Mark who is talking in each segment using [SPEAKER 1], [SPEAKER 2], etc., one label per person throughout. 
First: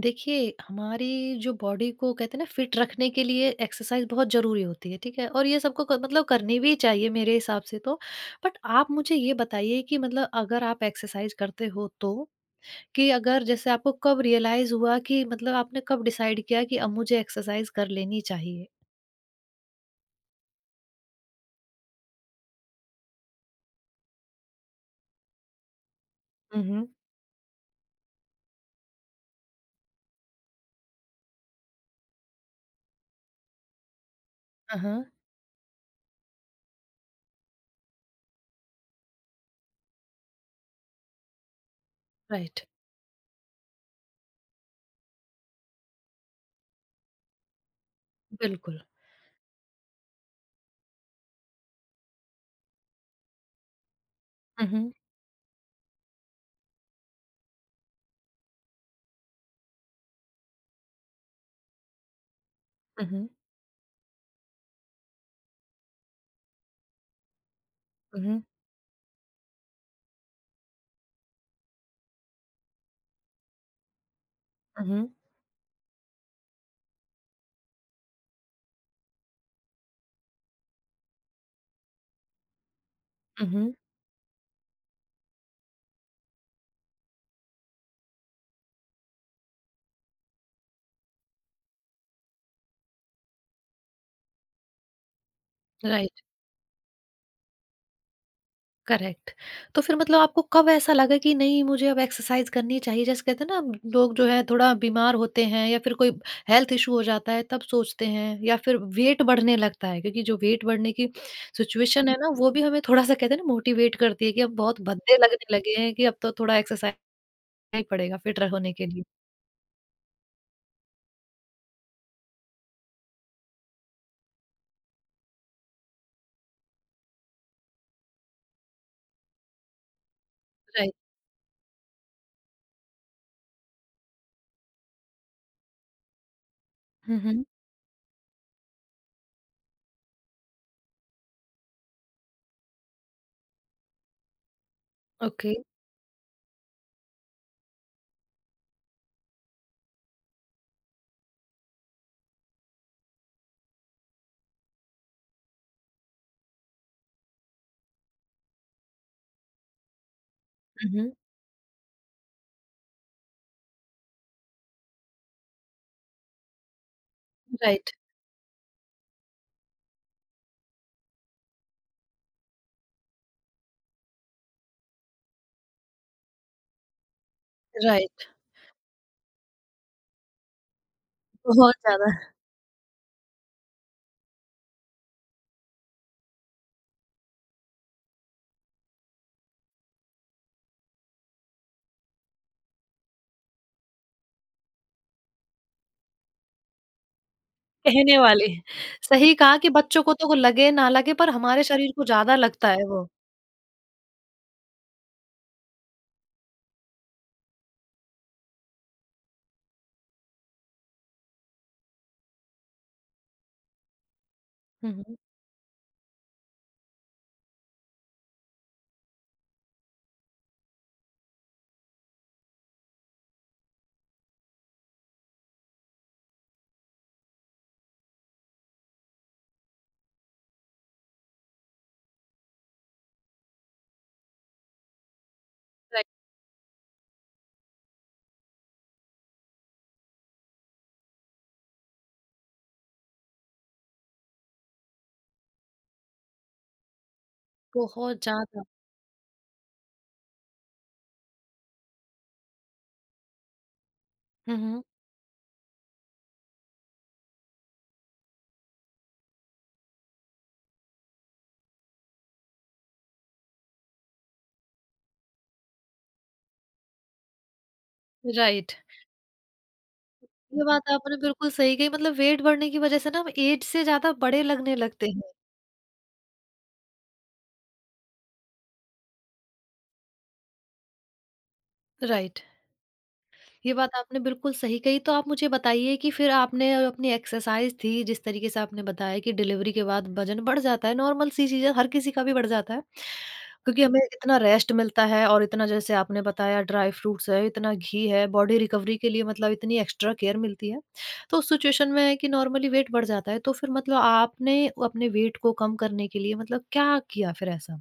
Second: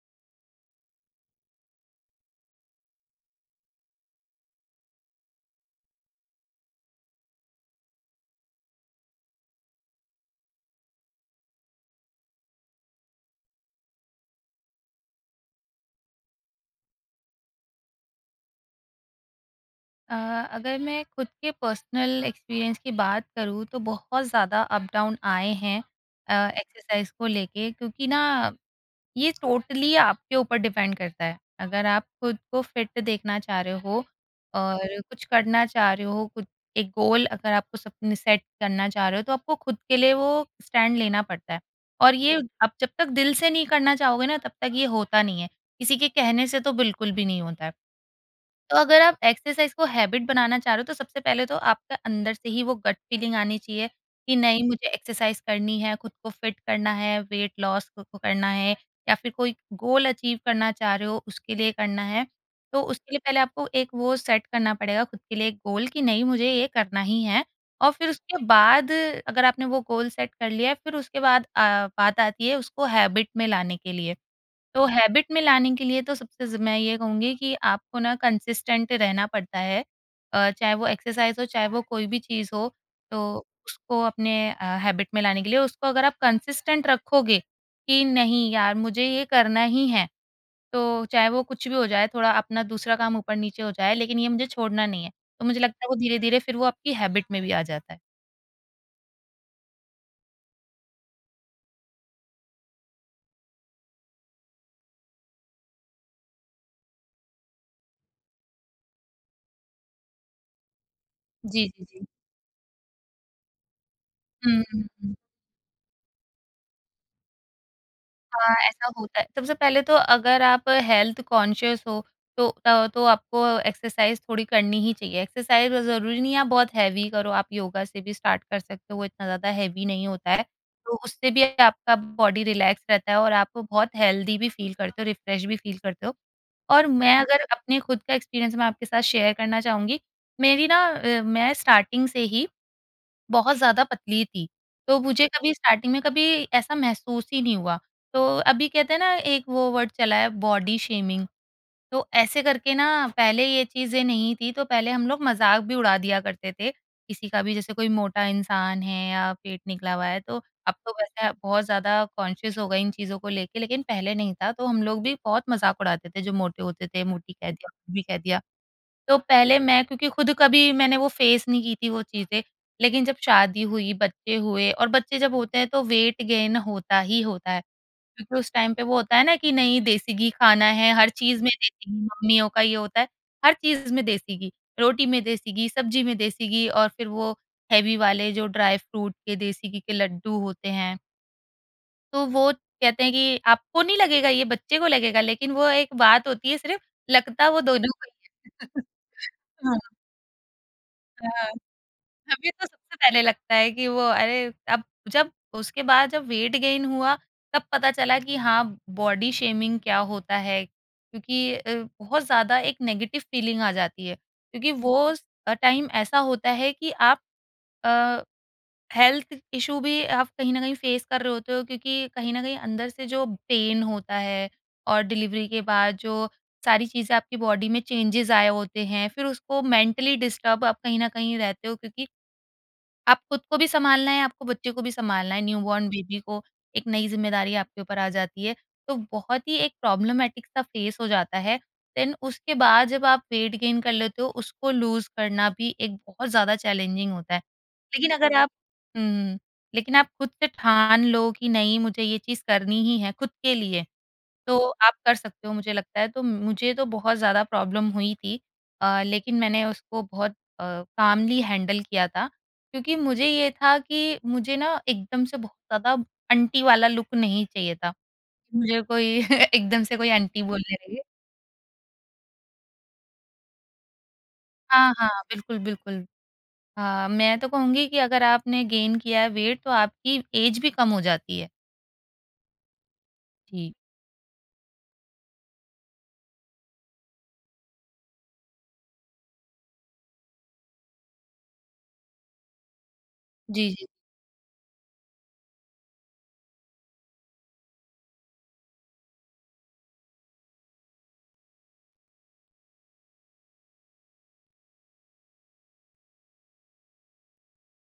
[SPEAKER 1] देखिए, हमारी जो बॉडी को कहते हैं ना फिट रखने के लिए एक्सरसाइज़ बहुत ज़रूरी होती है, ठीक है? और ये सबको क मतलब करनी भी चाहिए मेरे हिसाब से तो। बट आप मुझे ये बताइए कि मतलब अगर आप एक्सरसाइज़ करते हो तो? कि अगर जैसे आपको कब रियलाइज़ हुआ कि मतलब आपने कब डिसाइड किया कि अब मुझे एक्सरसाइज़ कर लेनी चाहिए?
[SPEAKER 2] अ, अगर मैं खुद के पर्सनल एक्सपीरियंस की बात करूँ तो बहुत ज़्यादा अप डाउन आए हैं अ,
[SPEAKER 1] हुँ, हुँ।
[SPEAKER 2] एक्सरसाइज को लेके, क्योंकि ना ये टोटली आपके ऊपर डिपेंड करता है। अगर आप खुद को फिट देखना चाह रहे हो
[SPEAKER 1] हाँ,
[SPEAKER 2] और
[SPEAKER 1] हाँ।
[SPEAKER 2] कुछ करना चाह रहे हो, कुछ एक गोल अगर आपको सपने सेट करना चाह रहे हो, तो आपको खुद के लिए वो स्टैंड लेना पड़ता है। और ये
[SPEAKER 1] राइट।
[SPEAKER 2] आप जब तक दिल से नहीं करना चाहोगे ना, तब तक ये होता नहीं है। किसी के कहने से तो बिल्कुल भी नहीं होता है। तो
[SPEAKER 1] बिल्कुल।
[SPEAKER 2] अगर आप एक्सरसाइज़ को हैबिट बनाना चाह रहे हो, तो सबसे पहले तो आपके अंदर से ही वो गट फीलिंग आनी चाहिए कि नहीं,
[SPEAKER 1] हुँ,
[SPEAKER 2] मुझे
[SPEAKER 1] हुँ।
[SPEAKER 2] एक्सरसाइज़ करनी है, खुद को फिट करना है, वेट लॉस खुद को करना है, या फिर कोई गोल अचीव करना चाह रहे हो उसके लिए करना है। तो
[SPEAKER 1] हुँ,
[SPEAKER 2] उसके लिए
[SPEAKER 1] हुँ।
[SPEAKER 2] पहले आपको एक वो सेट करना पड़ेगा, खुद के लिए एक गोल कि नहीं, मुझे ये करना ही है, और फिर
[SPEAKER 1] हुँ,
[SPEAKER 2] उसके बाद, अगर आपने वो गोल सेट कर लिया है, फिर उसके बाद बात आती है उसको हैबिट में लाने के लिए। तो
[SPEAKER 1] हुँ।
[SPEAKER 2] हैबिट में लाने के लिए तो सबसे ज़ मैं ये कहूँगी कि आपको ना कंसिस्टेंट रहना पड़ता है। चाहे वो एक्सरसाइज़ हो, चाहे वो कोई भी चीज़ हो, तो
[SPEAKER 1] हुँ, हुँ।
[SPEAKER 2] उसको अपने हैबिट में लाने के लिए, उसको अगर आप कंसिस्टेंट रखोगे कि नहीं यार, मुझे ये करना ही है, तो चाहे वो कुछ भी हो जाए, थोड़ा अपना दूसरा काम ऊपर-नीचे हो जाए, लेकिन ये मुझे छोड़ना नहीं है। तो मुझे लगता है, वो
[SPEAKER 1] राइट।
[SPEAKER 2] धीरे-धीरे फिर वो आपकी हैबिट में भी आ जाता है।
[SPEAKER 1] करेक्ट। तो फिर मतलब आपको कब ऐसा लगा कि नहीं मुझे अब एक्सरसाइज़ करनी चाहिए? जैसे कहते हैं ना लोग जो है थोड़ा बीमार होते हैं या फिर कोई हेल्थ इश्यू हो जाता है तब सोचते हैं या फिर वेट बढ़ने लगता है क्योंकि जो वेट बढ़ने की
[SPEAKER 2] जी, जी, जी।
[SPEAKER 1] सिचुएशन है ना वो भी हमें थोड़ा-सा कहते हैं ना मोटिवेट करती है कि
[SPEAKER 2] हुँ,
[SPEAKER 1] अब
[SPEAKER 2] हुँ,
[SPEAKER 1] बहुत
[SPEAKER 2] हुँ, हुँ।
[SPEAKER 1] भद्दे लगने लगे हैं कि अब तो थोड़ा एक्सरसाइज़ करना ही पड़ेगा फिट र
[SPEAKER 2] हाँ,
[SPEAKER 1] होने के
[SPEAKER 2] ऐसा
[SPEAKER 1] लिए।
[SPEAKER 2] होता है। सबसे पहले तो, अगर आप हेल्थ कॉन्शियस हो तो त तो आपको एक्सरसाइज़ थोड़ी करनी ही चाहिए। एक्सरसाइज़ ज़रूरी नहीं है आप बहुत हैवी करो, आप योगा से भी स्टार्ट कर सकते हो, वो इतना ज़्यादा हैवी नहीं होता है।
[SPEAKER 1] राइट।
[SPEAKER 2] तो उससे भी आपका बॉडी रिलैक्स रहता है, और आप बहुत हेल्दी भी फ़ील करते हो, रिफ्रेश भी फ़ील करते हो। और मैं,
[SPEAKER 1] हुँ, हुँ।
[SPEAKER 2] अगर अपने खुद का एक्सपीरियंस मैं आपके साथ शेयर करना चाहूँगी, मेरी ना मैं स्टार्टिंग से ही बहुत ज़्यादा पतली थी। तो मुझे कभी
[SPEAKER 1] ओके।
[SPEAKER 2] स्टार्टिंग में कभी ऐसा महसूस ही नहीं हुआ। तो अभी कहते हैं ना, एक वो वर्ड चला है बॉडी शेमिंग, तो ऐसे करके ना, पहले ये चीज़ें नहीं थी, तो पहले हम लोग मज़ाक भी उड़ा दिया करते थे। किसी का भी, जैसे कोई मोटा इंसान है या पेट निकला हुआ है, तो अब
[SPEAKER 1] हुँ,
[SPEAKER 2] तो
[SPEAKER 1] हुँ।
[SPEAKER 2] वैसे बहुत ज़्यादा कॉन्शियस हो गए इन चीज़ों को लेके, लेकिन पहले नहीं था। तो हम लोग भी बहुत मज़ाक उड़ाते थे, जो मोटे होते थे, मोटी कह दिया,
[SPEAKER 1] राइट,
[SPEAKER 2] कुछ भी कह दिया। तो पहले मैं, क्योंकि खुद कभी मैंने वो फेस नहीं की थी वो चीज़ें, लेकिन जब शादी हुई, बच्चे हुए, और बच्चे जब होते हैं तो वेट गेन होता ही होता है।
[SPEAKER 1] राइट।
[SPEAKER 2] क्योंकि उस टाइम पे वो होता है ना कि नहीं, देसी घी खाना है, हर चीज़ में
[SPEAKER 1] बहुत
[SPEAKER 2] देसी घी,
[SPEAKER 1] ज़्यादा
[SPEAKER 2] मम्मियों का ये होता है, हर चीज़ में देसी घी, रोटी में देसी घी, सब्जी में देसी घी, और फिर वो हेवी वाले जो ड्राई फ्रूट के देसी घी के लड्डू होते हैं। तो वो कहते हैं कि आपको नहीं लगेगा, ये बच्चे को लगेगा, लेकिन वो एक बात होती है, सिर्फ़ लगता वो दोनों को
[SPEAKER 1] कहने वाले।
[SPEAKER 2] ही है।
[SPEAKER 1] सही कहा कि
[SPEAKER 2] हाँ।
[SPEAKER 1] बच्चों को तो वो लगे ना लगे पर
[SPEAKER 2] हाँ,
[SPEAKER 1] हमारे शरीर को ज़्यादा
[SPEAKER 2] हमें तो
[SPEAKER 1] लगता है
[SPEAKER 2] सबसे
[SPEAKER 1] वो।
[SPEAKER 2] पहले लगता है कि वो, अरे, अब जब, उसके बाद जब वेट गेन हुआ, तब पता चला कि हाँ, बॉडी शेमिंग क्या होता है, क्योंकि बहुत ज़्यादा एक नेगेटिव फीलिंग आ जाती है। क्योंकि
[SPEAKER 1] हुँ,
[SPEAKER 2] वो
[SPEAKER 1] हुँ।
[SPEAKER 2] टाइम ऐसा होता है कि आप हेल्थ इशू भी आप कहीं न कहीं फेस कर रहे होते हो, क्योंकि कहीं न कहीं अंदर से जो पेन होता है, और डिलीवरी के बाद जो सारी चीज़ें आपकी बॉडी में चेंजेज़ आए होते हैं, फिर उसको मेंटली डिस्टर्ब आप कहीं न कहीं रहते हो, क्योंकि आप खुद को भी सँभालना है, आपको बच्चे को भी सँभालना है, न्यूबॉर्न
[SPEAKER 1] राइट।
[SPEAKER 2] बेबी को एक नई ज़िम्मेदारी आपके ऊपर आ जाती है, तो बहुत ही एक प्रॉब्लमैटिक सा फ़ेस हो जाता है। देन उसके बाद जब आप वेट गेन कर लेते हो, उसको लूज़ करना भी एक बहुत ज़्यादा चैलेंजिंग होता है। लेकिन
[SPEAKER 1] बहुत
[SPEAKER 2] अगर बिल्कुल।
[SPEAKER 1] ज़्यादा।
[SPEAKER 2] हुँ, लेकिन आप खुद से ठान लो कि नहीं, मुझे ये चीज़ करनी ही है खुद के लिए, तो
[SPEAKER 1] हुँ, हुँ।
[SPEAKER 2] आप कर सकते हो मुझे लगता है। तो मुझे तो बहुत ज़्यादा प्रॉब्लम हुई थी, लेकिन मैंने उसको बहुत कामली हैंडल किया था। क्योंकि मुझे ये था कि मुझे ना एकदम से बहुत ज़्यादा आंटी वाला लुक नहीं चाहिए था।
[SPEAKER 1] राइट।
[SPEAKER 2] मुझे कोई एकदम से कोई आंटी
[SPEAKER 1] ये
[SPEAKER 2] बोलने
[SPEAKER 1] बात
[SPEAKER 2] लगे।
[SPEAKER 1] आपने बिल्कुल सही कही मतलब वेट बढ़ने की वज़ह से ना हम ऐज से ज़्यादा बड़े लगने
[SPEAKER 2] हाँ,
[SPEAKER 1] लगते
[SPEAKER 2] हाँ,
[SPEAKER 1] हैं।
[SPEAKER 2] बिल्कुल, बिल्कुल। हाँ, मैं तो कहूँगी कि अगर आपने गेन किया है वेट, तो आपकी एज भी कम हो जाती है।
[SPEAKER 1] राइट।
[SPEAKER 2] जी।
[SPEAKER 1] ये बात आपने बिल्कुल सही कही। तो आप मुझे बताइए कि फिर आपने अपनी एक्सरसाइज़ थी जिस तरीके से आपने बताया कि डिलीवरी के बाद वज़न बढ़ जाता है, नॉर्मल सी चीज़ है, हर किसी का भी बढ़ जाता है।
[SPEAKER 2] जी,
[SPEAKER 1] क्योंकि
[SPEAKER 2] जी।
[SPEAKER 1] हमें इतना रेस्ट मिलता है और इतना जैसे आपने बताया ड्राई फ्रूट्स है, इतना घी है, बॉडी रिकवरी के लिए मतलब इतनी एक्स्ट्रा केयर मिलती है। तो उस सिचुएशन में है कि नॉर्मली वेट बढ़ जाता है, तो फिर मतलब आपने अपने वेट को कम करने के लिए मतलब क्या किया फिर ऐसा?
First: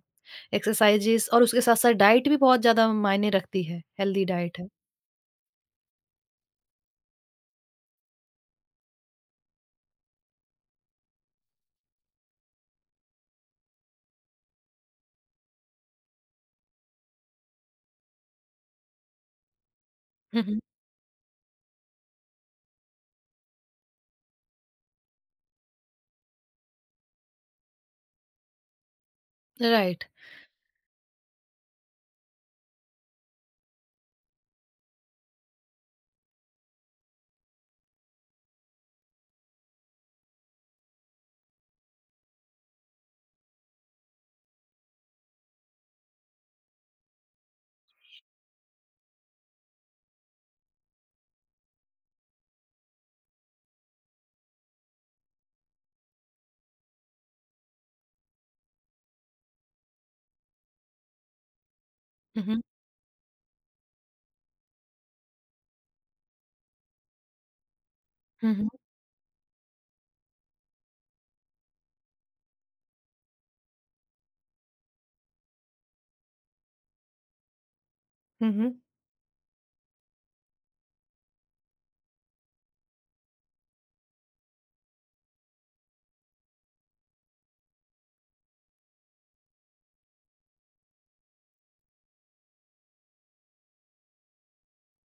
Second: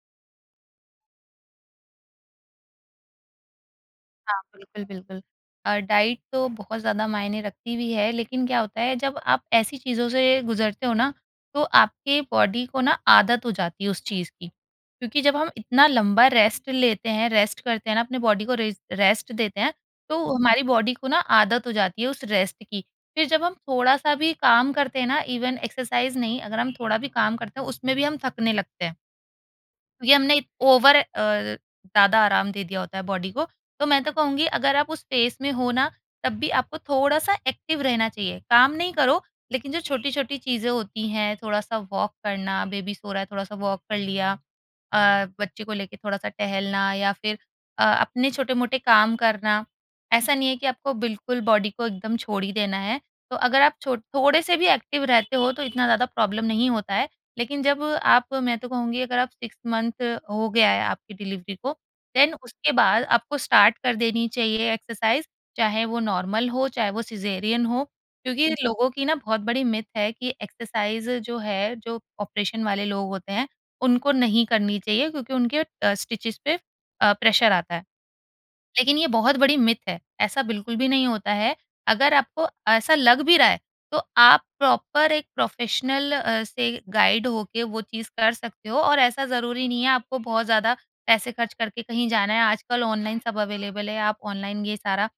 [SPEAKER 1] एक्सरसाइज़ेज़ और उसके साथ-साथ डाइट भी बहुत ज़्यादा मायने रखती है, हेल्दी
[SPEAKER 2] हाँ,
[SPEAKER 1] डाइट है।
[SPEAKER 2] बिल्कुल, बिल्कुल। डाइट तो बहुत ज़्यादा मायने रखती भी है, लेकिन क्या होता है, जब आप ऐसी चीज़ों से गुज़रते हो ना, तो आपके बॉडी को ना आदत हो जाती है उस चीज़ की। क्योंकि जब हम इतना लंबा रेस्ट लेते हैं, रेस्ट करते हैं ना, अपने बॉडी को रेस्ट देते हैं, तो
[SPEAKER 1] हुँ, हुँ।
[SPEAKER 2] हमारी बॉडी को ना आदत हो जाती है उस रेस्ट की। फिर जब हम थोड़ा-सा भी काम करते हैं ना, इवन एक्सरसाइज़ नहीं, अगर हम थोड़ा भी काम करते हैं, उसमें भी हम थकने लगते हैं।
[SPEAKER 1] राइट।
[SPEAKER 2] क्योंकि हमने ज़्यादा आराम दे दिया होता है बॉडी को। तो मैं तो कहूँगी, अगर आप उस फ़ेज़ में हो ना, तब भी आपको थोड़ा-सा एक्टिव रहना चाहिए। काम नहीं करो, लेकिन जो छोटी-छोटी चीज़ें होती हैं, थोड़ा-सा वॉक करना, बेबी सो रहा है थोड़ा-सा वॉक कर लिया, बच्चे को लेके थोड़ा-सा टहलना, या फिर अपने छोटे-मोटे काम करना। ऐसा नहीं है कि आपको बिल्कुल बॉडी को एकदम छोड़ ही देना है। तो अगर आप छो थोड़े से भी एक्टिव रहते हो, तो इतना ज़्यादा प्रॉब्लम नहीं होता है। लेकिन जब आप, मैं तो कहूँगी, अगर आप 6 मंथ हो गया है आपकी डिलीवरी को, देन
[SPEAKER 1] हुँ, हुँ।
[SPEAKER 2] उसके बाद आपको स्टार्ट कर देनी चाहिए एक्सरसाइज़, चाहे वो नॉर्मल हो, चाहे वो सिज़ेरियन हो। क्योंकि
[SPEAKER 1] हुँ,
[SPEAKER 2] जी।
[SPEAKER 1] हुँ।
[SPEAKER 2] लोगों की ना बहुत बड़ी मिथ है कि एक्सरसाइज़ जो है, जो ऑपरेशन वाले लोग होते हैं, उनको नहीं करनी चाहिए, क्योंकि उनके स्टिचेज़ पे प्रेशर आता है।
[SPEAKER 1] हुँ, हुँ।
[SPEAKER 2] लेकिन ये बहुत बड़ी मिथ है, ऐसा बिल्कुल भी नहीं होता है। अगर आपको ऐसा लग भी रहा है, तो आप प्रॉपर एक प्रोफ़ेशनल से गाइड होके वो चीज़ कर सकते हो, और ऐसा ज़रूरी नहीं है आपको बहुत ज़्यादा पैसे खर्च करके कहीं जाना है। आजकल ऑनलाइन सब अवेलेबल है, आप ऑनलाइन ये सारा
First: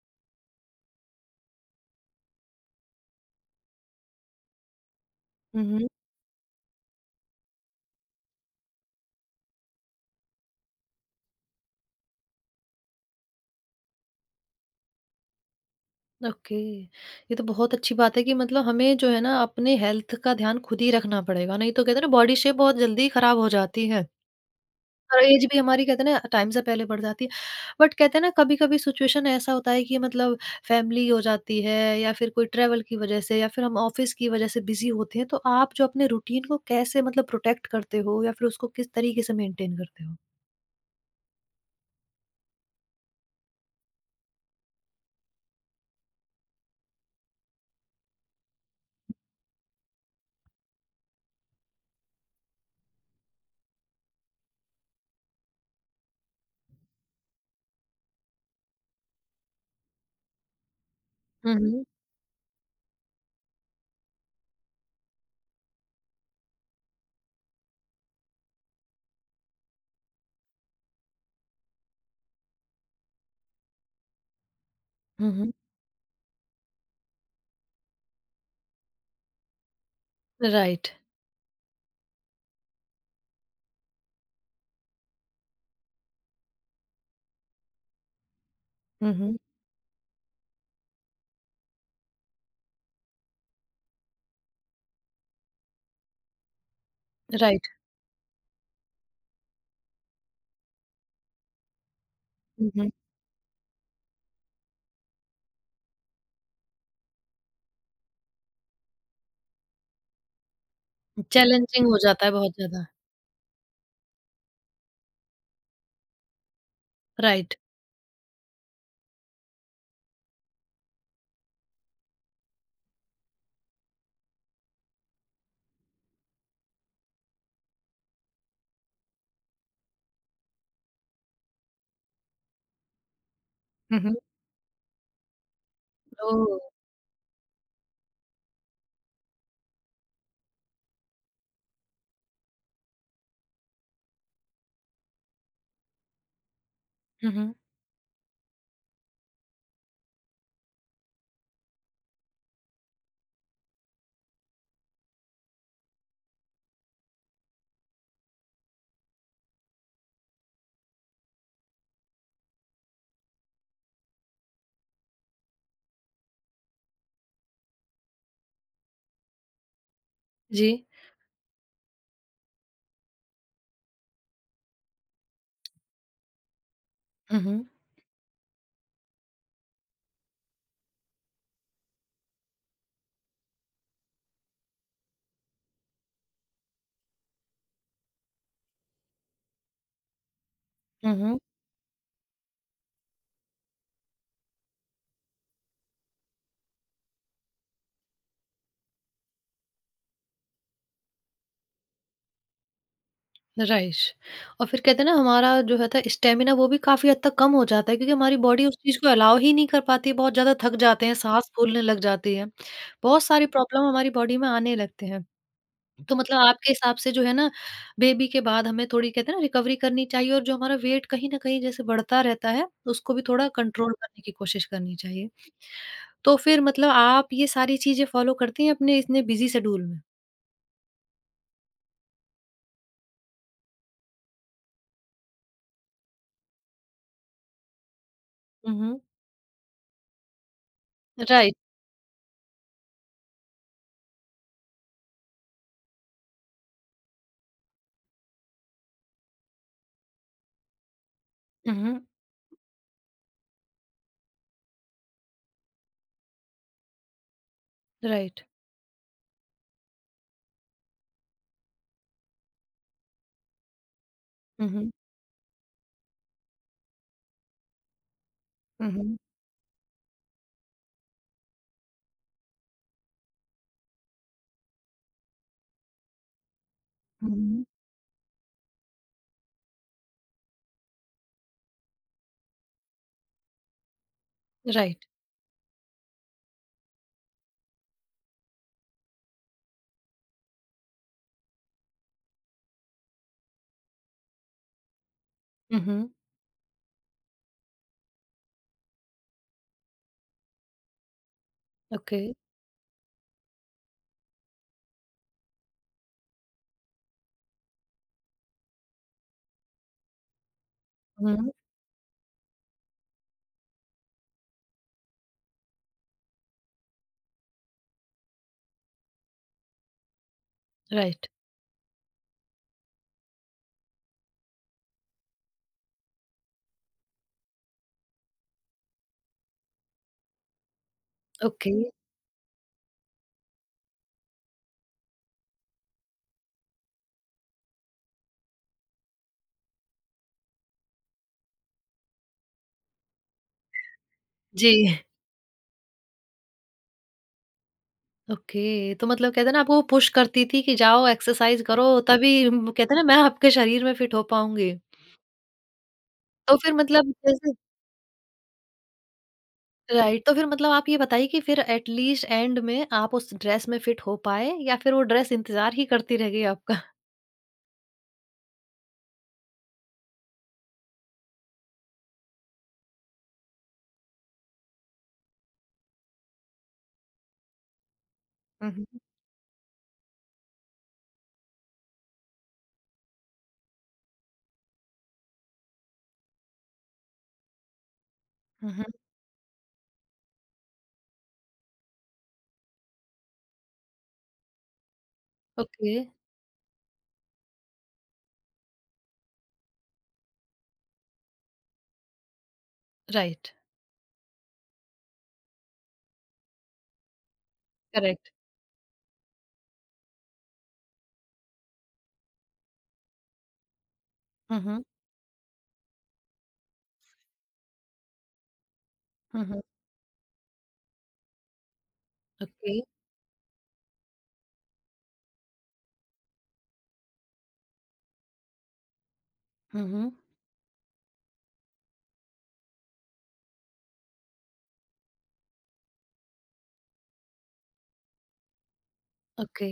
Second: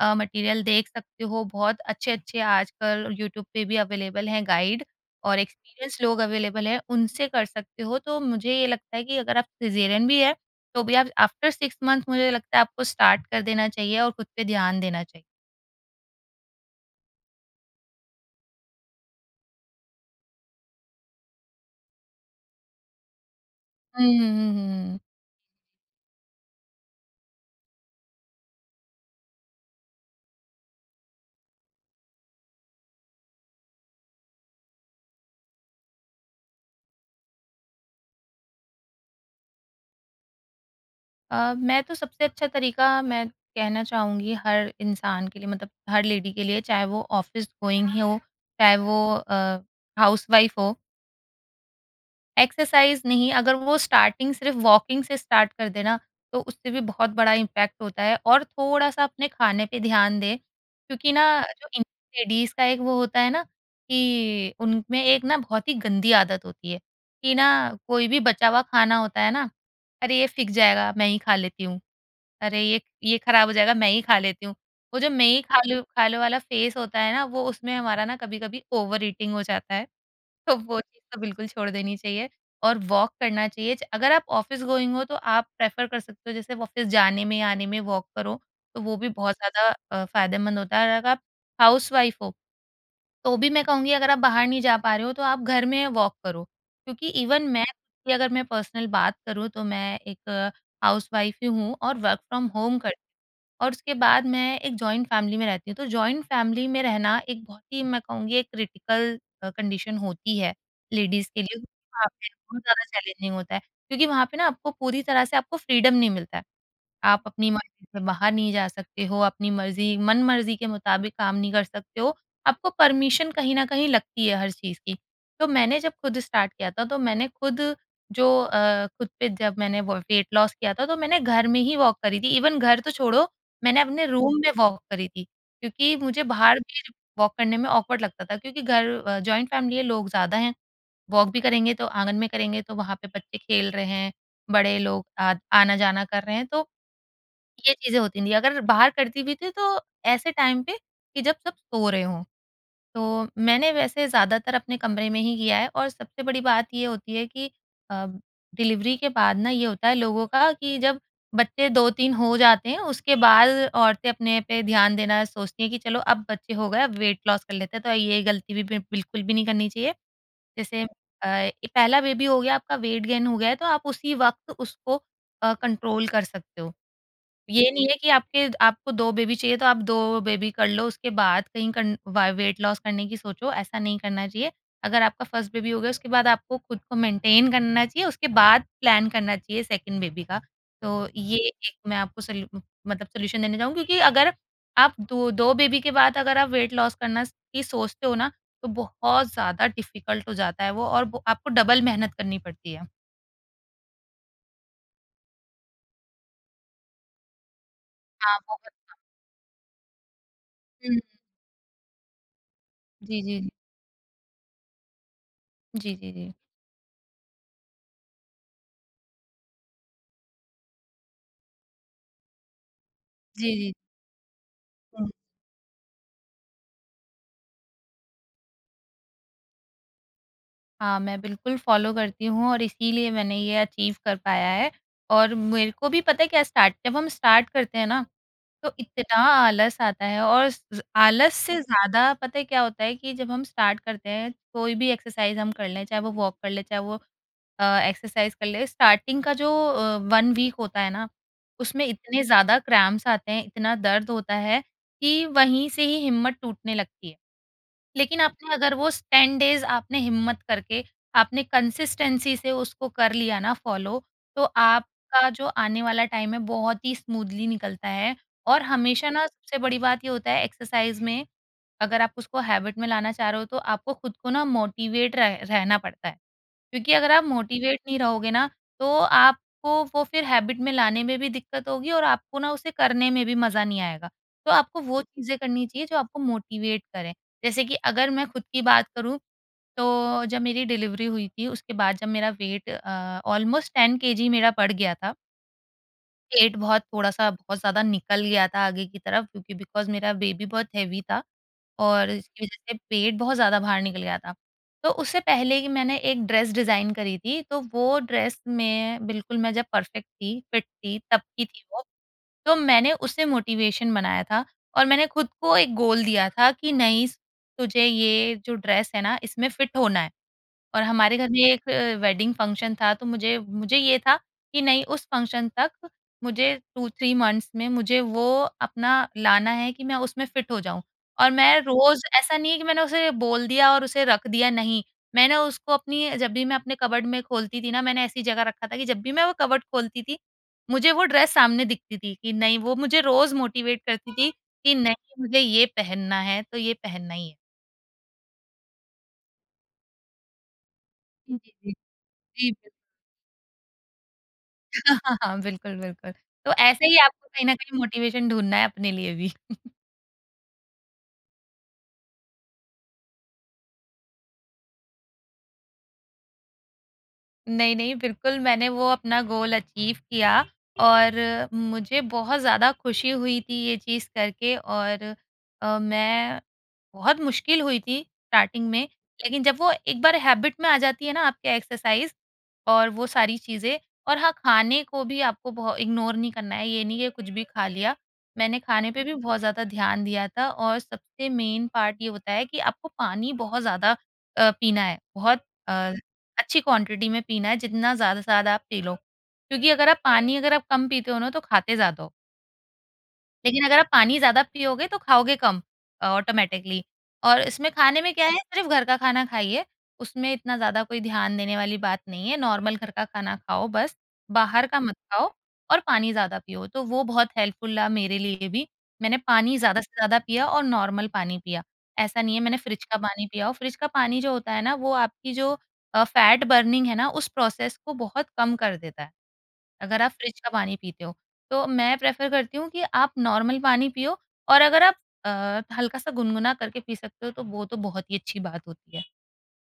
[SPEAKER 2] मटीरियल देख सकते हो। बहुत अच्छे-अच्छे आजकल यूट्यूब पे भी अवेलेबल हैं गाइड और
[SPEAKER 1] हुँ, हुँ।
[SPEAKER 2] एक्सपीरियंस लोग अवेलेबल हैं, उनसे कर सकते हो। तो मुझे ये लगता है कि अगर आप सिज़ेरियन भी है, तो भी आप आफ्टर 6 मंथ, मुझे लगता है आपको स्टार्ट कर देना चाहिए और खुद पे ध्यान देना चाहिए।
[SPEAKER 1] ओके। ये तो बहुत अच्छी बात है कि मतलब हमें जो है ना अपने हेल्थ का ध्यान खुद ही रखना पड़ेगा, नहीं तो कहते हैं ना बॉडी शेप बहुत जल्दी खराब हो जाती
[SPEAKER 2] हुँ,
[SPEAKER 1] है
[SPEAKER 2] हुँ, हुँ, हुँ।
[SPEAKER 1] और ऐज भी हमारी कहते हैं ना टाइम से पहले बढ़ जाती है। बट कहते हैं ना कभी-कभी सिचुएशन ऐसा होता है कि मतलब फैमिली हो जाती है या फिर कोई ट्रैवल की वजह से या फिर हम ऑफ़िस की वजह से बिज़ी होते हैं, तो आप जो अपने रूटीन को कैसे मतलब प्रोटेक्ट करते हो या फिर उसको किस तरीके से मेंटेन करते हो?
[SPEAKER 2] मैं तो सबसे अच्छा तरीका मैं कहना चाहूँगी हर इंसान के लिए, मतलब हर लेडी के लिए, चाहे वो ऑफ़िस गोइंग ही हो, चाहे वो हाउसवाइफ़ हो। एक्सरसाइज़ नहीं, अगर वो स्टार्टिंग सिर्फ़ वॉकिंग से स्टार्ट कर दे ना, तो उससे भी बहुत बड़ा इम्पैक्ट होता है, और थोड़ा-सा अपने खाने पे ध्यान दें, क्योंकि ना
[SPEAKER 1] हुँ,
[SPEAKER 2] जो
[SPEAKER 1] हुँ।
[SPEAKER 2] इंडियन लेडीज़ का एक वो होता है ना कि उनमें एक ना बहुत ही गंदी आदत होती है कि ना, कोई भी बचा हुआ खाना होता है ना, "अरे! ये फ़िक जाएगा, मैं ही खा लेती हूँ। अरे! ये ख़राब हो जाएगा, मैं ही खा लेती हूँ।" वो जो मैं
[SPEAKER 1] हुँ,
[SPEAKER 2] ही
[SPEAKER 1] हुँ।
[SPEAKER 2] खा लूँ खा लो वाला फ़ेस होता है ना, वो उसमें हमारा ना कभी-कभी ओवर ईटिंग हो जाता है। तो वो
[SPEAKER 1] राइट।
[SPEAKER 2] चीज़ तो बिल्कुल छोड़ देनी चाहिए और वॉक करना चाहिए। च अगर आप ऑफ़िस गोइंग हो तो आप प्रेफ़र कर सकते हो जैसे ऑफ़िस जाने में, आने में वॉक करो, तो वो भी
[SPEAKER 1] हुँ,
[SPEAKER 2] बहुत
[SPEAKER 1] हुँ।
[SPEAKER 2] ज़्यादा फ़ायदेमंद होता है और अगर आप हाउसवाइफ़ हो तो भी मैं कहूँगी अगर आप बाहर नहीं जा पा रहे हो तो आप घर में वॉक करो। क्योंकि इवन मैं
[SPEAKER 1] राइट।
[SPEAKER 2] खुद की अगर मैं पर्सनल बात करूँ तो मैं एक हाउसवाइफ़ ही हूँ और वर्क फ्रॉम
[SPEAKER 1] हुँ,
[SPEAKER 2] होम
[SPEAKER 1] हुँ।
[SPEAKER 2] करती हूँ। और उसके बाद मैं एक जॉइंट फैमिली में रहती हूँ, तो जॉइंट फैमिली में रहना एक बहुत ही मैं कहूँगी एक क्रिटिकल कंडीशन होती है लेडीज़ के लिए। क्योंकि
[SPEAKER 1] चैलेंजिंग हो
[SPEAKER 2] वहाँ
[SPEAKER 1] जाता
[SPEAKER 2] पे
[SPEAKER 1] है बहुत
[SPEAKER 2] बहुत ज़्यादा
[SPEAKER 1] ज़्यादा,
[SPEAKER 2] चैलेंजिंग होता है, क्योंकि वहाँ पे ना आपको पूरी तरह से आपको फ्रीडम नहीं मिलता है। आप अपनी
[SPEAKER 1] राइट।
[SPEAKER 2] मर्ज़ी से बाहर नहीं जा सकते हो, अपनी मर्ज़ी मन-मर्ज़ी के मुताबिक काम नहीं कर सकते हो, आपको परमिशन कहीं न कहीं लगती है हर चीज़ की। तो मैंने जब खुद स्टार्ट किया था, तो मैंने खुद जो खुद पे जब मैंने व वेट लॉस किया था, तो मैंने घर में ही वॉक करी थी। इवन घर तो छोड़ो, मैंने
[SPEAKER 1] हुँ,
[SPEAKER 2] अपने
[SPEAKER 1] हुँ।
[SPEAKER 2] रूम में वॉक करी थी, क्योंकि मुझे बाहर
[SPEAKER 1] ओह!
[SPEAKER 2] भी वॉक करने में ऑकवर्ड लगता था क्योंकि घर जॉइंट फ़ैमिली है, लोग ज़्यादा हैं, वॉक भी करेंगे तो आँगन में करेंगे, तो वहाँ पे बच्चे खेल रहे हैं, बड़े लोग आ आना-जाना कर रहे हैं, तो
[SPEAKER 1] हुँ, हुँ।
[SPEAKER 2] ये चीज़ें होती नहीं थी। अगर बाहर करती भी थी तो ऐसे टाइम पे कि जब सब सो रहे हों। तो मैंने वैसे ज़्यादातर अपने कमरे में ही किया है और सबसे बड़ी बात ये होती है कि अ, डिलीवरी के बाद ना ये होता है लोगों का कि जब बच्चे 2-3 हो जाते हैं उसके बाद औरतें अपने पे ध्यान देना सोचती हैं कि चलो अब बच्चे हो गए अब वेट लॉस कर लेते हैं। तो ये गलती भी बि बिल्कुल भी नहीं करनी चाहिए।
[SPEAKER 1] जी।
[SPEAKER 2] जैसे ये पहला बेबी हो गया आपका वेट गेन हो गया है तो आप उसी वक़्त उसको कंट्रोल कर सकते हो।
[SPEAKER 1] हुँ, हुँ।
[SPEAKER 2] ये नहीं है कि आपके आपको 2 बेबी चाहिए, तो आप 2 बेबी कर लो, उसके बाद कहीं कन वा वेट लॉस करने की सोचो, ऐसा नहीं करना चाहिए। अगर आपका फर्स्ट बेबी हो गया, उसके बाद आपको खुद को मेंटेन करना चाहिए, उसके बाद प्लान करना चाहिए सेकंड बेबी का। तो
[SPEAKER 1] हुँ,
[SPEAKER 2] ये
[SPEAKER 1] हुँ।
[SPEAKER 2] एक मैं आपको सल्यू मतलब सॉल्यूशन देना चाहूँगी क्योंकि अगर आप दो 2 बेबी के बाद अगर आप वेट लॉस करना स की सोचते हो ना, तो बहुत ज़्यादा डिफ़िकल्ट हो जाता है वो और वो आपको डबल मेहनत करनी पड़ती है।
[SPEAKER 1] राइट। और फिर कहते हैं ना हमारा जो होता है स्टैमिना वो भी काफ़ी हद तक कम हो जाता है क्योंकि हमारी
[SPEAKER 2] हाँ,
[SPEAKER 1] बॉडी
[SPEAKER 2] बहुत
[SPEAKER 1] उस चीज़ को अलाउ ही नहीं कर पाती है, बहुत ज़्यादा थक
[SPEAKER 2] हुँ।
[SPEAKER 1] जाते हैं, साँस फूलने लग जाती है।
[SPEAKER 2] जी,
[SPEAKER 1] बहुत
[SPEAKER 2] जी,
[SPEAKER 1] सारी
[SPEAKER 2] जी।
[SPEAKER 1] प्रॉब्लम हमारी बॉडी में आने लगते हैं।
[SPEAKER 2] जी, जी,
[SPEAKER 1] तो
[SPEAKER 2] जी।
[SPEAKER 1] मतलब आपके हिसाब से जो है ना बेबी के बाद हमें थोड़ी कहते हैं ना रिकवरी करनी चाहिए और जो हमारा वेट कहीं न कहीं जैसे बढ़ता रहता है, उसको भी थोड़ा
[SPEAKER 2] जी, जी।
[SPEAKER 1] कंट्रोल करने की कोशिश करनी चाहिए। तो फिर मतलब आप ये सारी चीज़ें फ़ॉलो करती हैं अपने इतने बिज़ी शेड्यूल में?
[SPEAKER 2] हाँ, मैं बिल्कुल फ़ॉलो करती हूँ और इसीलिए मैंने ये अचीव कर पाया है और मेरे को भी पता है क्या स्टार्ट जब हम स्टार्ट करते हैं ना, तो
[SPEAKER 1] हुँ।
[SPEAKER 2] इतना आलस आता है और ज़ आलस
[SPEAKER 1] राइट।
[SPEAKER 2] से ज़्यादा पता है क्या होता है कि जब हम स्टार्ट करते हैं, कोई भी एक्सरसाइज़ हम कर लें, चाहे वो वॉक कर लें, चाहे वो एक्सरसाइज़ कर लें, स्टार्टिंग का जो 1 वीक होता है ना, उसमें
[SPEAKER 1] हुँ,
[SPEAKER 2] इतने ज़्यादा क्रैम्प्स आते हैं, इतना दर्द होता है कि वहीं से ही हिम्मत टूटने लगती है। लेकिन
[SPEAKER 1] राइट।
[SPEAKER 2] आपने अगर वो स 10 डेज़ आपने हिम्मत करके, आपने कंसिस्टेंसी से उसको कर लिया ना फ़ॉलो, तो
[SPEAKER 1] हुँ, हुँ,
[SPEAKER 2] आपका जो आने वाला टाइम है, बहुत ही स्मूथली निकलता है और हमेशा ना सबसे बड़ी बात ये होता है एक्सरसाइज़ में, अगर आप उसको हैबिट में लाना चाह रहे हो, तो आपको खुद को ना मोटिवेट रह रहना पड़ता है। क्योंकि अगर आप
[SPEAKER 1] हुँ,
[SPEAKER 2] मोटिवेट नहीं रहोगे ना, तो आपको वो फिर हैबिट में लाने में भी दिक्कत होगी और आपको ना उसे करने में भी मज़ा नहीं आएगा। तो आपको वो
[SPEAKER 1] राइट।
[SPEAKER 2] चीज़ें करनी चाहिए जो आपको मोटिवेट करें। जैसे कि अगर मैं खुद की बात करूँ, तो जब मेरी डिलीवरी हुई थी उसके बाद जब मेरा वेट ऑलमोस्ट 10 केजी मेरा बढ़ गया था।
[SPEAKER 1] हुँ,
[SPEAKER 2] पेट बहुत ज़्यादा निकल गया था आगे की तरफ क्योंकि बिकॉज़ मेरा बेबी बहुत हेवी था और
[SPEAKER 1] ओके।
[SPEAKER 2] इसकी वज़ह से पेट बहुत ज़्यादा बाहर निकल गया था। तो उससे पहले कि मैंने एक ड्रेस डिज़ाइन करी थी, तो वो ड्रेस में बिल्कुल मैं जब परफ़ेक्ट थी, फिट थी, तब की
[SPEAKER 1] हुँ,
[SPEAKER 2] थी वो। तो मैंने उससे मोटिवेशन बनाया था और मैंने खुद को एक गोल दिया था कि नहीं, तुझे ये जो ड्रेस है ना, इसमें फिट होना है। और हमारे
[SPEAKER 1] राइट।
[SPEAKER 2] घर में एक वेडिंग फंक्शन था तो मुझे मुझे ये था कि नहीं उस फंक्शन तक मुझे 2-3 मंथ्स में मुझे वो अपना लाना है कि मैं उसमें फिट हो जाऊँ। और मैं
[SPEAKER 1] ओके।
[SPEAKER 2] रोज़ ऐसा नहीं है कि मैंने उसे बोल दिया और उसे रख दिया, नहीं। मैंने उसको अपनी जब भी मैं अपने कबर्ड में खोलती थी ना, मैंने ऐसी जगह रखा था कि जब भी मैं वो कबर्ड खोलती थी, मुझे वो ड्रेस सामने दिखती थी कि नहीं वो मुझे रोज़ मोटिवेट करती थी
[SPEAKER 1] जी।
[SPEAKER 2] कि नहीं मुझे ये पहनना है, तो ये पहनना ही है।
[SPEAKER 1] ओके, तो मतलब कहते हैं ना आपको वो पुश करती थी कि जाओ
[SPEAKER 2] जी,
[SPEAKER 1] एक्सरसाइज़
[SPEAKER 2] जी,
[SPEAKER 1] करो तभी
[SPEAKER 2] जी। जी।
[SPEAKER 1] कहते हैं ना मैं आपके शरीर में फिट हो पाऊँगी।
[SPEAKER 2] हाँ, हाँ, हाँ, बिल्कुल, बिल्कुल। तो
[SPEAKER 1] तो फिर
[SPEAKER 2] ऐसे ही
[SPEAKER 1] मतलब
[SPEAKER 2] आपको कहीं
[SPEAKER 1] जैसे
[SPEAKER 2] न कहीं मोटिवेशन ढूँढना है अपने लिए भी।
[SPEAKER 1] राइट, तो फिर मतलब आप ये बताइए कि फिर एट लीस्ट एंड में आप उस ड्रेस में फिट हो पाए या फिर वो ड्रेस इंतज़ार ही करती रह गई आपका?
[SPEAKER 2] नहीं, नहीं, बिल्कुल मैंने वो अपना गोल अचीव किया और मुझे बहुत ज़्यादा खुशी हुई थी ये चीज़ करके और मैं बहुत मुश्किल हुई थी स्टार्टिंग
[SPEAKER 1] हुँ,
[SPEAKER 2] में,
[SPEAKER 1] हुँ।
[SPEAKER 2] लेकिन जब वो एक बार हैबिट में आ जाती है ना आपके एक्सरसाइज़ और वो सारी चीज़ें और हाँ, खाने को भी आपको बहु इग्नोर नहीं करना है, ये नहीं कि कुछ भी खा लिया। मैंने
[SPEAKER 1] हुँ, हुँ।
[SPEAKER 2] खाने पे भी बहुत ज़्यादा ध्यान दिया था और सबसे मेन पार्ट ये होता है कि आपको पानी बहुत ज़्यादा पीना है, बहुत अ,
[SPEAKER 1] ओके,
[SPEAKER 2] अच्छी क्वांटिटी में पीना है, जितना ज़्यादा से ज़्यादा आप पी लो। क्योंकि अगर आप कम पीते हो ना, तो खाते ज़्यादा हो।
[SPEAKER 1] राइट,
[SPEAKER 2] लेकिन अगर आप पानी ज़्यादा पियोगे तो खाओगे कम ऑटोमैटिकली और इसमें खाने में क्या
[SPEAKER 1] करेक्ट।
[SPEAKER 2] है सिर्फ़ घर का खाना खाइए, उसमें इतना ज़्यादा कोई ध्यान देने वाली बात नहीं है, नॉर्मल घर का खाना खाओ बस,
[SPEAKER 1] हुँ,
[SPEAKER 2] बाहर का
[SPEAKER 1] हुँ।
[SPEAKER 2] मत खाओ और पानी ज़्यादा पियो, तो वो बहुत हेल्पफुल रहा मेरे लिए भी। मैंने
[SPEAKER 1] हुँ,
[SPEAKER 2] पानी
[SPEAKER 1] हुँ।
[SPEAKER 2] ज़्यादा से ज़्यादा पिया और नॉर्मल पानी पिया, ऐसा नहीं है मैंने
[SPEAKER 1] ओके।
[SPEAKER 2] फ्रिज का पानी पिया और फ्रिज का पानी जो होता है ना वो आपकी जो फैट बर्निंग है ना उस प्रोसेस को बहुत कम कर देता है,
[SPEAKER 1] हुँ,
[SPEAKER 2] अगर आप
[SPEAKER 1] हुँ।
[SPEAKER 2] फ्रिज का पानी पीते हो। तो मैं प्रेफ़र करती हूँ कि आप नॉर्मल पानी पियो और अगर आप हल्का-सा गुनगुना करके पी सकते हो तो वो तो बहुत ही अच्छी बात होती है।
[SPEAKER 1] ओके,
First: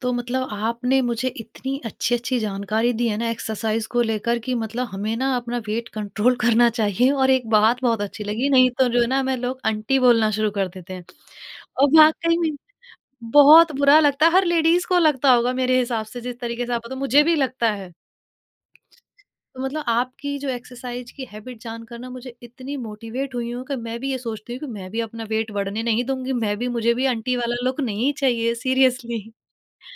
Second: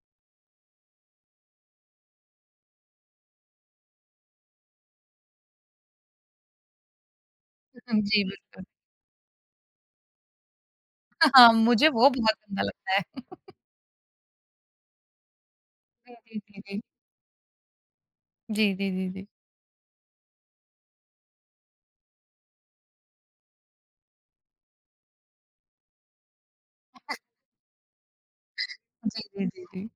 [SPEAKER 1] तो मतलब आपने मुझे इतनी अच्छी-अच्छी जानकारी दी है ना एक्सरसाइज़ को लेकर कि मतलब हमें ना अपना वेट कंट्रोल करना चाहिए और एक बात
[SPEAKER 2] हुँ,
[SPEAKER 1] बहुत
[SPEAKER 2] जी,
[SPEAKER 1] अच्छी लगी,
[SPEAKER 2] बिल्कुल।
[SPEAKER 1] नहीं तो जो है ना हमें लोग आंटी बोलना शुरू कर देते हैं।
[SPEAKER 2] हाँ, मुझे
[SPEAKER 1] और
[SPEAKER 2] वो बहुत
[SPEAKER 1] वाक़ई में
[SPEAKER 2] गंदा लगता है।
[SPEAKER 1] बहुत बुरा लगता है, हर लेडीज़ को लगता होगा मेरे हिसाब
[SPEAKER 2] जी,
[SPEAKER 1] से
[SPEAKER 2] जी,
[SPEAKER 1] जिस
[SPEAKER 2] जी,
[SPEAKER 1] तरीके से
[SPEAKER 2] जी।
[SPEAKER 1] आप बता मुझे भी लगता है।
[SPEAKER 2] जी, जी, जी, जी।
[SPEAKER 1] तो मतलब आपकी जो एक्सरसाइज की हैबिट जानकर ना मुझे इतनी मोटिवेट हुई हूँ कि मैं भी ये सोचती हूँ कि मैं भी अपना वेट बढ़ने नहीं दूंगी। मैं भी मुझे भी आंटी वाला लुक नहीं चाहिए
[SPEAKER 2] जी,
[SPEAKER 1] सीरियसली।
[SPEAKER 2] जी, जी, जी। जी।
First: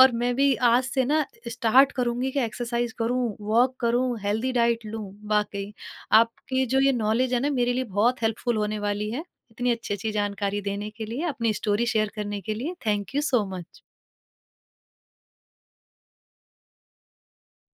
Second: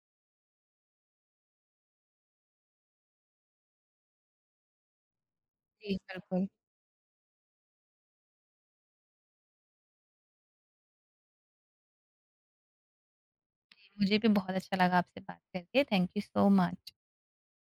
[SPEAKER 1] और मैं भी आज से ना स्टार्ट करूंगी कि एक्सरसाइज करूं, वॉक करूं, हेल्दी डाइट लूं। वाकई
[SPEAKER 2] जी, बिल्कुल।
[SPEAKER 1] आपकी जो ये नॉलेज है ना मेरे लिए बहुत हेल्पफुल होने वाली है। इतनी अच्छी अच्छी जानकारी देने के लिए, अपनी स्टोरी शेयर करने के लिए थैंक यू सो मच।
[SPEAKER 2] मुझे भी बहुत अच्छा लगा आपसे बात करके। Thank you so much.